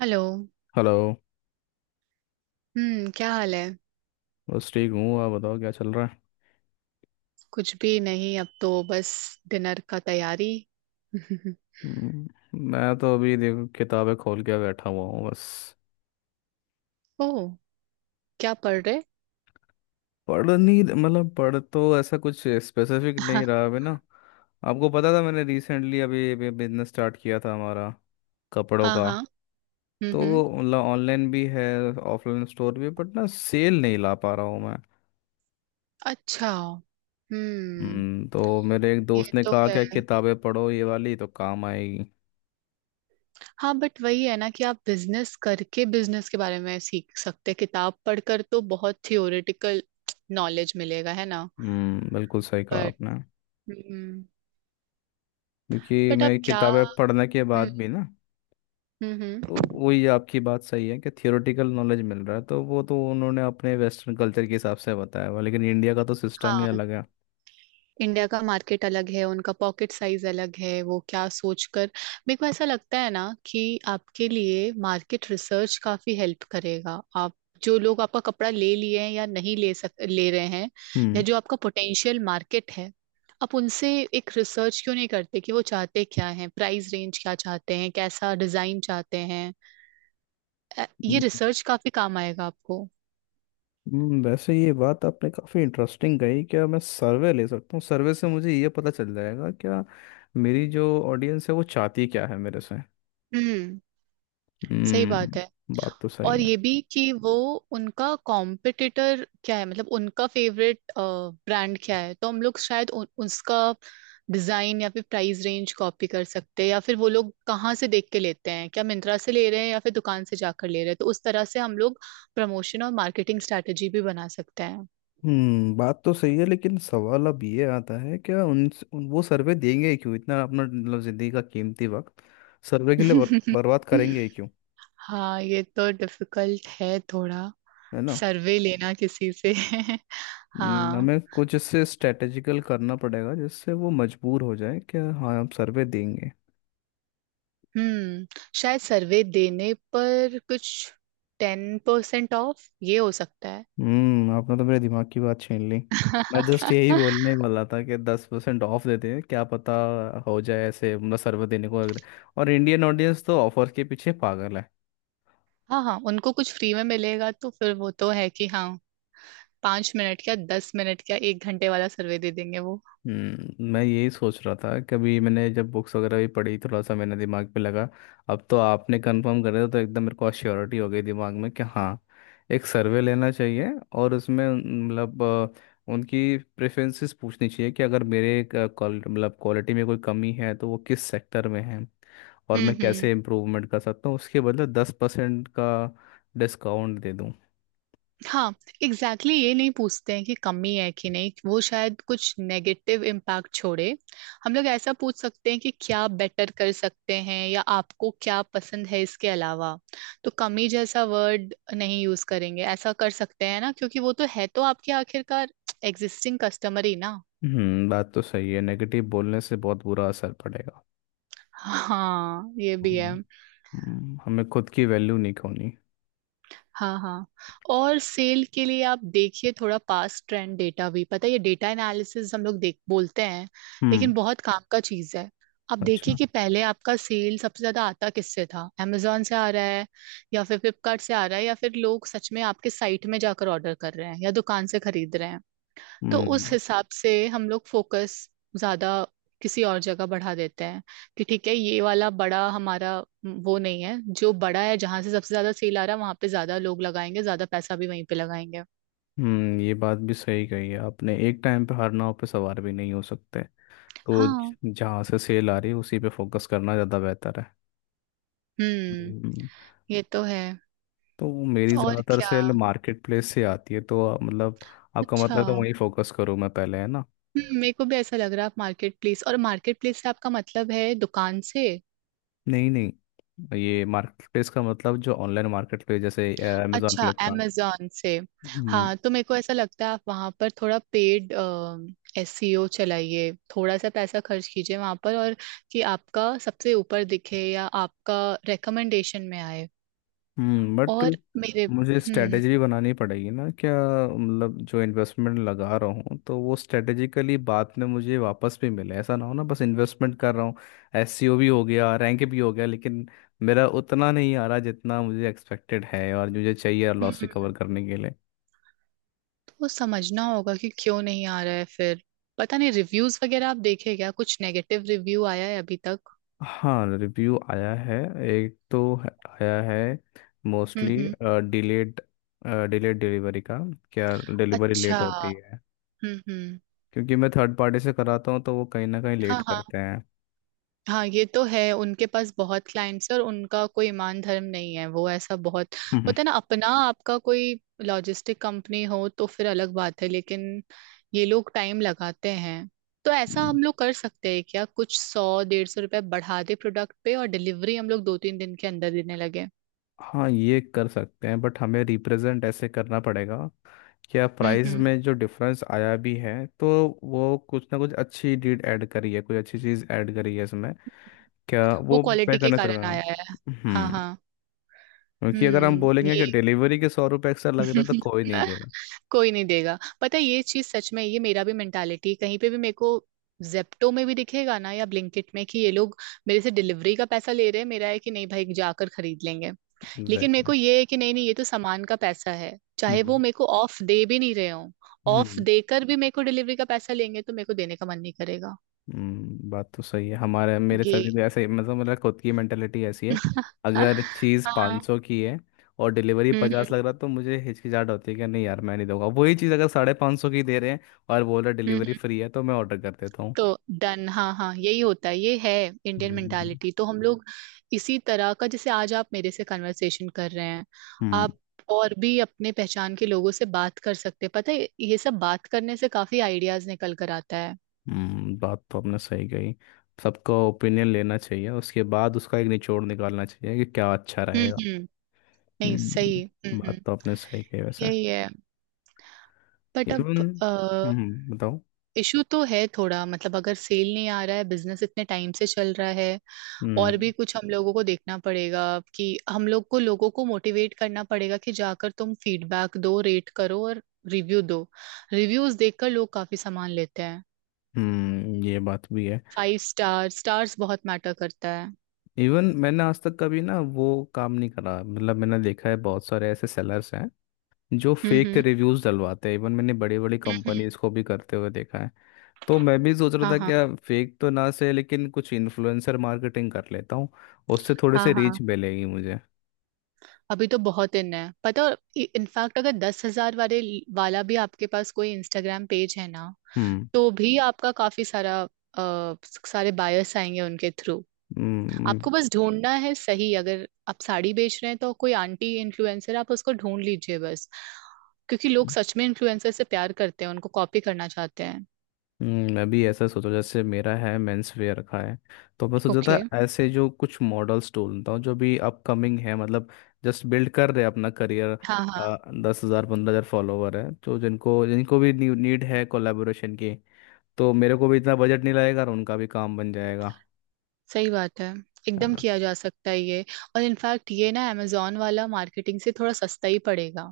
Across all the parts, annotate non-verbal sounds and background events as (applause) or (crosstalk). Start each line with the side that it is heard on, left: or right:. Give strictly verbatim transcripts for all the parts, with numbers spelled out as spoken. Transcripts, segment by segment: right: Hello.
left: Hello.
right: हम्म क्या हाल है?
left: बस ठीक हूँ। आप बताओ क्या चल रहा है?
right: कुछ भी नहीं, अब तो बस डिनर का तैयारी। (laughs)
left: हम्म, मैं तो अभी देखो किताबें खोल के बैठा हुआ हूँ बस।
right: ओह। क्या पढ़ रहे?
left: पढ़ नहीं, मतलब पढ़ तो ऐसा कुछ स्पेसिफिक
right: (laughs)
left: नहीं रहा अभी ना। आपको पता था मैंने रिसेंटली अभी, अभी बिजनेस स्टार्ट किया था हमारा, कपड़ों
right: हाँ
left: का।
right: हाँ। हम्म
left: तो
right: हम्म।
left: मतलब ऑनलाइन भी है, ऑफलाइन स्टोर भी, बट ना सेल नहीं ला पा रहा हूँ मैं।
right: अच्छा। हम्म।
left: हम्म तो मेरे एक
right: ये
left: दोस्त ने
right: तो
left: कहा
right: है।
left: कि किताबें पढ़ो ये वाली तो काम आएगी।
right: हाँ, बट वही है ना कि आप बिजनेस करके बिजनेस के बारे में सीख सकते हैं। किताब पढ़कर तो बहुत थियोरेटिकल नॉलेज मिलेगा, है ना।
left: हम्म बिल्कुल सही कहा
right: बट।
left: आपने।
right: हम्म।
left: क्योंकि
right: बट आप
left: मैं
right: क्या।
left: किताबें पढ़ने के बाद
right: हम्म।
left: भी ना,
right: हम्म हम्म।
left: तो वही आपकी बात सही है कि थियोरेटिकल नॉलेज मिल रहा है, तो वो तो उन्होंने अपने वेस्टर्न कल्चर के हिसाब से बताया हुआ, लेकिन इंडिया का तो सिस्टम ही
right: हाँ,
left: अलग है।
right: इंडिया का मार्केट अलग है, उनका पॉकेट साइज अलग है, वो क्या सोचकर। मेरे को ऐसा लगता है ना कि आपके लिए मार्केट रिसर्च काफी हेल्प करेगा। आप जो लोग आपका कपड़ा ले लिए हैं या नहीं ले सक ले रहे हैं, या
left: हम्म
right: जो आपका पोटेंशियल मार्केट है, आप उनसे एक रिसर्च क्यों नहीं करते कि वो चाहते क्या हैं, प्राइस रेंज क्या चाहते हैं, कैसा डिजाइन चाहते हैं। अ, ये
left: हम्म,
right: रिसर्च काफी काम आएगा आपको।
left: हम्म, वैसे ये बात आपने काफ़ी इंटरेस्टिंग कही। क्या मैं सर्वे ले सकता हूँ? सर्वे से मुझे ये पता चल जाएगा क्या मेरी जो ऑडियंस है वो चाहती क्या है मेरे से।
right: हम्म। सही बात है।
left: हम्म बात तो सही
right: और
left: है।
right: ये भी कि वो उनका कॉम्पिटिटर क्या है, मतलब उनका फेवरेट ब्रांड क्या है, तो हम लोग शायद उ, उसका डिजाइन या फिर प्राइस रेंज कॉपी कर सकते हैं, या फिर वो लोग कहाँ से देख के लेते हैं, क्या मिंत्रा से ले रहे हैं या फिर दुकान से जाकर ले रहे हैं। तो उस तरह से हम लोग प्रमोशन और मार्केटिंग स्ट्रेटेजी भी बना सकते हैं।
left: हम्म बात तो सही है, लेकिन सवाल अब ये आता है क्या उन, उन वो सर्वे देंगे ही क्यों? इतना अपना मतलब जिंदगी का कीमती वक्त सर्वे के लिए बर, बर्बाद करेंगे ही
right: (laughs)
left: क्यों?
right: हाँ, ये तो डिफिकल्ट है थोड़ा।
left: है ना।
right: सर्वे लेना किसी से। (laughs)
left: हम्म,
right: हाँ।
left: हमें कुछ इससे स्ट्रेटेजिकल करना पड़ेगा जिससे वो मजबूर हो जाए कि हाँ हम सर्वे देंगे।
right: हम्म। शायद सर्वे देने पर कुछ टेन परसेंट ऑफ, ये हो सकता है।
left: हम्म आपने तो मेरे दिमाग की बात छीन ली। मैं जस्ट यही
right: (laughs)
left: बोलने वाला था कि दस परसेंट ऑफ देते हैं क्या पता हो जाए ऐसे, मतलब सर्वे देने को अगर। और इंडियन ऑडियंस तो ऑफर के पीछे पागल है।
right: हाँ हाँ, उनको कुछ फ्री में मिलेगा तो फिर वो तो है कि हाँ, पांच मिनट क्या, दस मिनट क्या, एक घंटे वाला सर्वे दे देंगे वो।
left: हम्म मैं यही सोच रहा था, कभी मैंने जब बुक्स वगैरह भी पढ़ी थोड़ा सा मैंने दिमाग पे लगा, अब तो आपने कंफर्म कर दिया तो एकदम मेरे को श्योरिटी हो गई दिमाग में कि हाँ एक सर्वे लेना चाहिए। और उसमें उन- मतलब अ, उनकी प्रेफरेंसेस पूछनी चाहिए कि अगर मेरे क- क्वाल- मतलब क्वालिटी में कोई कमी है तो वो किस सेक्टर में है और
right: हम्म
left: मैं
right: हम्म।
left: कैसे इम्प्रूवमेंट कर सकता हूँ उसके बदले दस परसेंट का डिस्काउंट दे दूँ।
right: हाँ। एग्जैक्टली। exactly, ये नहीं पूछते हैं कि कमी है कि नहीं, वो शायद कुछ नेगेटिव इम्पैक्ट छोड़े। हम लोग ऐसा पूछ सकते हैं कि क्या बेटर कर सकते हैं या आपको क्या पसंद है इसके अलावा। तो कमी जैसा वर्ड नहीं यूज करेंगे, ऐसा कर सकते हैं ना, क्योंकि वो तो है तो आपके आखिरकार एग्जिस्टिंग कस्टमर ही ना।
left: हम्म बात तो सही है, नेगेटिव बोलने से बहुत बुरा असर पड़ेगा।
right: हाँ, ये भी है।
left: हम्म, हमें खुद की वैल्यू नहीं खोनी।
right: हाँ हाँ। और सेल के लिए आप देखिए, थोड़ा पास्ट ट्रेंड डेटा भी पता है, ये डेटा एनालिसिस हम लोग देख बोलते हैं,
left: हम्म।
right: लेकिन बहुत काम का चीज है। आप देखिए
left: अच्छा।
right: कि पहले आपका सेल सबसे ज्यादा आता किससे था, amazon से आ रहा है या फिर फ्लिपकार्ट से आ रहा है, या फिर लोग सच में आपके साइट में जाकर ऑर्डर कर रहे हैं या दुकान से खरीद रहे हैं। तो उस
left: हम्म
right: हिसाब से हम लोग फोकस ज्यादा किसी और जगह बढ़ा देते हैं कि ठीक है, ये वाला बड़ा हमारा वो नहीं है जो बड़ा है, जहां से सबसे ज्यादा सेल आ रहा है वहां पे ज्यादा लोग लगाएंगे, ज्यादा पैसा भी वहीं पे लगाएंगे।
left: हम्म ये बात भी सही कही है आपने। एक टाइम पे हर नाव पे सवार भी नहीं हो सकते, तो ज-
right: हाँ।
left: जहाँ से सेल आ रही है उसी पे फोकस करना ज़्यादा बेहतर है।
right: हम्म।
left: हम्म,
right: ये तो है।
left: तो मेरी
right: और
left: ज़्यादातर
right: क्या।
left: सेल मार्केट प्लेस से आती है, तो आप- मतलब आपका
right: अच्छा,
left: मतलब तो
right: हम्म,
left: वहीं फोकस करूँ मैं पहले, है ना।
right: मेरे को भी ऐसा लग रहा है, आप मार्केट प्लेस, और मार्केट प्लेस से आपका मतलब है दुकान से?
left: नहीं नहीं, ये मार्केट प्लेस का मतलब जो ऑनलाइन मार्केट प्लेस, जैसे अमेजोन,
right: अच्छा,
left: फ्लिपकार्ट।
right: amazon से। हाँ, तो मेरे को ऐसा लगता है आप वहाँ पर थोड़ा पेड एसईओ चलाइए, थोड़ा सा पैसा खर्च कीजिए वहाँ पर, और कि आपका सबसे ऊपर दिखे या आपका रिकमेंडेशन में आए।
left: हम्म बट
right: और मेरे।
left: मुझे
right: हम्म।
left: स्ट्रेटेजी भी बनानी पड़ेगी ना क्या, मतलब जो इन्वेस्टमेंट लगा रहा हूँ तो वो स्ट्रेटेजिकली बाद में मुझे वापस भी मिले, ऐसा ना हो ना बस इन्वेस्टमेंट कर रहा हूँ, एससीओ भी हो गया रैंक भी हो गया लेकिन मेरा उतना नहीं आ रहा जितना मुझे एक्सपेक्टेड है और मुझे चाहिए
right: हम्म
left: लॉस रिकवर
right: हम्म।
left: करने के लिए।
right: तो समझना होगा कि क्यों नहीं आ रहा है फिर। पता नहीं, रिव्यूज वगैरह आप देखे क्या, कुछ नेगेटिव रिव्यू आया है अभी तक?
left: हाँ, रिव्यू आया है। एक तो है- आया है,
right: हम्म
left: मोस्टली
right: हम्म।
left: डिलेड डिलेड डिलीवरी का। क्या डिलीवरी
right: अच्छा।
left: लेट होती है?
right: हम्म हम्म।
left: क्योंकि मैं थर्ड पार्टी से कराता हूँ तो वो कहीं ना कहीं लेट
right: हाँ हाँ।
left: करते हैं।
right: हाँ, ये तो है। उनके पास बहुत क्लाइंट्स है और उनका कोई ईमान धर्म नहीं है। वो ऐसा बहुत
left: हम्म।
right: होता है ना। अपना आपका कोई लॉजिस्टिक कंपनी हो तो फिर अलग बात है, लेकिन ये लोग टाइम लगाते हैं। तो ऐसा
left: हम्म।
right: हम लोग कर सकते हैं क्या, कुछ सौ डेढ़ सौ रुपए बढ़ा दे प्रोडक्ट पे और डिलीवरी हम लोग दो तीन दिन के अंदर देने लगे।
left: हाँ, ये कर सकते हैं बट हमें रिप्रेजेंट ऐसे करना पड़ेगा क्या
right: हम्म
left: प्राइस
right: हम्म।
left: में जो डिफरेंस आया भी है तो वो कुछ ना कुछ अच्छी डीड ऐड करी है, कोई अच्छी चीज़ ऐड करी है इसमें, क्या
right: वो
left: वो पे
right: क्वालिटी के
left: करना चलेगा।
right: कारण आया है। हाँ
left: हम्म
right: हाँ।
left: क्योंकि अगर हम
right: हम्म।
left: बोलेंगे
right: ये
left: कि डिलीवरी के सौ रुपये एक्स्ट्रा लग रहे हैं तो कोई नहीं देगा।
right: (laughs) कोई नहीं देगा, पता है ये चीज सच में, ये मेरा भी मेंटालिटी कहीं पे भी, मेरे को जेप्टो में भी दिखेगा ना या ब्लिंकिट में, कि ये लोग मेरे से डिलीवरी का पैसा ले रहे हैं, मेरा है कि नहीं भाई जाकर खरीद लेंगे। लेकिन मेरे
left: एग्जैक्टली।
right: को ये है कि नहीं नहीं, ये तो सामान का पैसा है, चाहे वो
left: हम्म
right: मेरे को ऑफ दे भी नहीं रहे हो। ऑफ
left: हम्म
right: देकर भी मेरे को डिलीवरी का पैसा लेंगे तो मेरे को देने का मन नहीं करेगा।
left: हम्म, बात तो सही है, हमारे मेरे
right: ये
left: सभी भी ऐसे ही- मतलब मेरा खुद की मेंटेलिटी ऐसी है।
right: (laughs)
left: अगर चीज़
right: हाँ। हम्म
left: पांच सौ की है और डिलीवरी
right: हम्म।
left: पचास लग रहा, तो मुझे हिचकिचाहट होती है कि नहीं यार मैं नहीं दूंगा, वही चीज़ अगर साढ़े पाँच सौ की दे रहे हैं और बोल रहे डिलीवरी
right: हम्म।
left: फ्री है तो मैं ऑर्डर कर देता हूँ।
right: तो डन, हाँ हाँ, यही होता है, ये है इंडियन
left: हम्म
right: मेंटालिटी तो हम, हम्म, लोग इसी तरह का। जैसे आज आप मेरे से कन्वर्सेशन कर रहे हैं,
left: हम्म
right: आप और भी अपने पहचान के लोगों से बात कर सकते हैं, पता है ये सब बात करने से काफी आइडियाज निकल कर आता है।
left: हम्म, बात तो आपने सही कही। सबका ओपिनियन लेना चाहिए, उसके बाद उसका एक निचोड़ निकालना चाहिए कि क्या अच्छा
right: हम्म
left: रहेगा।
right: हम्म। नहीं, सही। हम्म
left: हम्म
right: हम्म।
left: बात तो आपने सही कही वैसे।
right: यही है। But
left: even.
right: अब,
left: हम्म बताओ।
right: इशू तो है थोड़ा, मतलब अगर सेल नहीं आ रहा है, बिजनेस इतने टाइम से चल रहा है, और
left: हम्म
right: भी कुछ हम लोगों को देखना पड़ेगा कि हम लोग को लोगों को मोटिवेट करना पड़ेगा कि जाकर तुम फीडबैक दो, रेट करो, और रिव्यू दो। रिव्यूज देखकर लोग काफी सामान लेते हैं।
left: हम्म ये बात भी है।
right: फाइव स्टार स्टार्स बहुत मैटर करता है।
left: इवन मैंने आज तक कभी ना वो काम नहीं करा, मतलब मैंने देखा है बहुत सारे ऐसे सेलर्स हैं जो
right: हम्म
left: फेक
right: हम्म।
left: रिव्यूज डलवाते हैं, इवन मैंने बड़ी बड़ी
right: हम्म हम्म।
left: कंपनीज को भी करते हुए देखा है। तो मैं भी सोच रहा
right: हाँ
left: था
right: हाँ।
left: क्या फेक तो ना से, लेकिन कुछ इन्फ्लुएंसर मार्केटिंग कर लेता हूँ, उससे थोड़े
right: हाँ
left: से
right: हाँ।
left: रीच मिलेगी मुझे।
right: अभी तो बहुत इन है, पता। इनफैक्ट अगर दस हजार वाले वाला भी आपके पास कोई इंस्टाग्राम पेज है ना,
left: हम्म
right: तो भी आपका काफी सारा, अ, सारे बायर्स आएंगे उनके थ्रू।
left: हम्म
right: आपको बस ढूंढना है सही, अगर आप साड़ी बेच रहे हैं तो कोई आंटी इन्फ्लुएंसर आप उसको ढूंढ लीजिए बस। क्योंकि लोग सच में इन्फ्लुएंसर से प्यार करते हैं, उनको कॉपी करना चाहते हैं।
left: हम्म, मैं भी ऐसा सोचा, जैसे मेरा है मेंस वेयर रखा है। तो मैं सोचा था
right: ओके।
left: ऐसे जो कुछ मॉडल्स ढूंढता हूँ जो भी अपकमिंग है, मतलब जस्ट बिल्ड कर रहे हैं अपना करियर,
right: हाँ हाँ।
left: दस हज़ार पंद्रह हज़ार फॉलोवर है, तो जिनको जिनको भी नीड है कोलेबोरेशन की, तो मेरे को भी इतना बजट नहीं लगेगा और उनका भी काम बन जाएगा,
right: सही बात है,
left: है
right: एकदम
left: ना।
right: किया जा सकता है ये। और इनफैक्ट ये ना अमेजोन वाला मार्केटिंग से थोड़ा सस्ता ही पड़ेगा।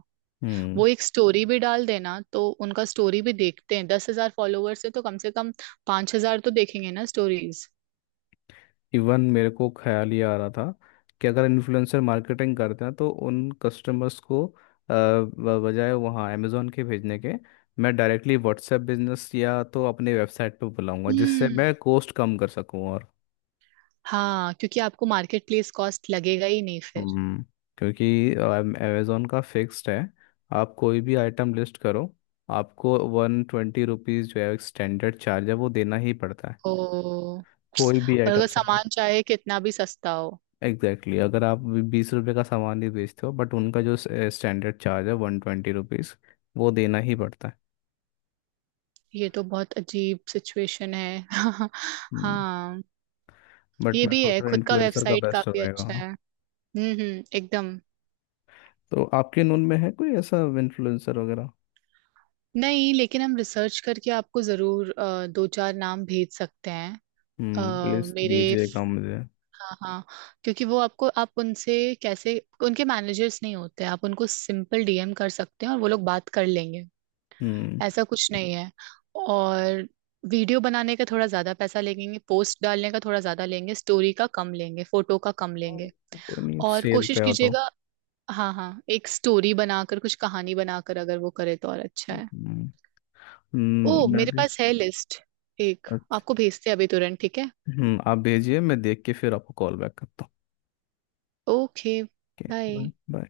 left: हम्म
right: वो एक स्टोरी भी डाल देना तो उनका स्टोरी भी देखते हैं, दस हजार फॉलोअर्स है तो कम से कम पांच हजार तो देखेंगे ना स्टोरीज।
left: इवन मेरे को ख्याल ये आ रहा था कि अगर इन्फ्लुएंसर मार्केटिंग करते हैं तो उन कस्टमर्स को अ, ब- बजाय वहाँ अमेज़ोन के भेजने के मैं डायरेक्टली व्हाट्सएप बिजनेस या तो अपने वेबसाइट पे बुलाऊंगा, जिससे
right: हम्म।
left: मैं कॉस्ट कम कर सकूँ और।
right: हाँ, क्योंकि आपको मार्केट प्लेस कॉस्ट लगेगा ही नहीं फिर।
left: हम्म क्योंकि अमेज़ोन का फिक्स्ड है, आप कोई भी आइटम लिस्ट करो आपको वन ट्वेंटी रुपीज़ जो है स्टैंडर्ड चार्ज है वो देना ही पड़ता है,
right: ओ।
left: कोई भी
right: और अगर
left: आइटम।
right: सामान चाहे कितना भी सस्ता हो।
left: Exactly, exactly। अगर आप बीस रुपए का सामान ही बेचते हो बट उनका जो स्टैंडर्ड चार्ज है वन ट्वेंटी रुपीज़ वो देना ही पड़ता है।
right: ये तो बहुत अजीब सिचुएशन है। (laughs) हाँ,
left: बट
right: ये
left: मैं
right: भी
left: सोच
right: है।
left: रहा हूँ
right: खुद का
left: इन्फ्लुएंसर का
right: वेबसाइट
left: बेस्ट
right: काफी
left: रहेगा,
right: अच्छा
left: हाँ।
right: है। हम्म हम्म, एकदम।
left: तो आपके नून में है कोई ऐसा इन्फ्लुएंसर वगैरह?
right: नहीं, लेकिन हम रिसर्च करके आपको जरूर अ, दो चार नाम भेज सकते हैं।
left: हम्म प्लीज
right: अ, मेरे,
left: दीजिएगा मुझे।
right: हाँ हाँ, क्योंकि वो आपको, आप उनसे कैसे, उनके मैनेजर्स नहीं होते, आप उनको सिंपल डीएम कर सकते हैं और वो लोग बात कर लेंगे,
left: हम्म
right: ऐसा कुछ नहीं है। और वीडियो बनाने का थोड़ा ज्यादा पैसा लेंगे, पोस्ट डालने का थोड़ा ज्यादा लेंगे, स्टोरी का कम लेंगे, फोटो का कम लेंगे।
left: कोई नहीं,
right: और
left: सेल
right: कोशिश
left: पे हो तो।
right: कीजिएगा। हाँ हाँ, एक स्टोरी बनाकर कुछ कहानी बनाकर अगर वो करे तो और अच्छा है।
left: हम्म
right: ओ,
left: हम्म, मैं
right: मेरे
left: भी।
right: पास है लिस्ट एक।
left: अच्छा।
right: आपको भेजते हैं अभी तुरंत, ठीक है।
left: हम्म आप भेजिए, मैं देख के फिर आपको कॉल बैक करता हूँ।
right: Okay,
left: okay.
right: Bye.
left: Bye bye.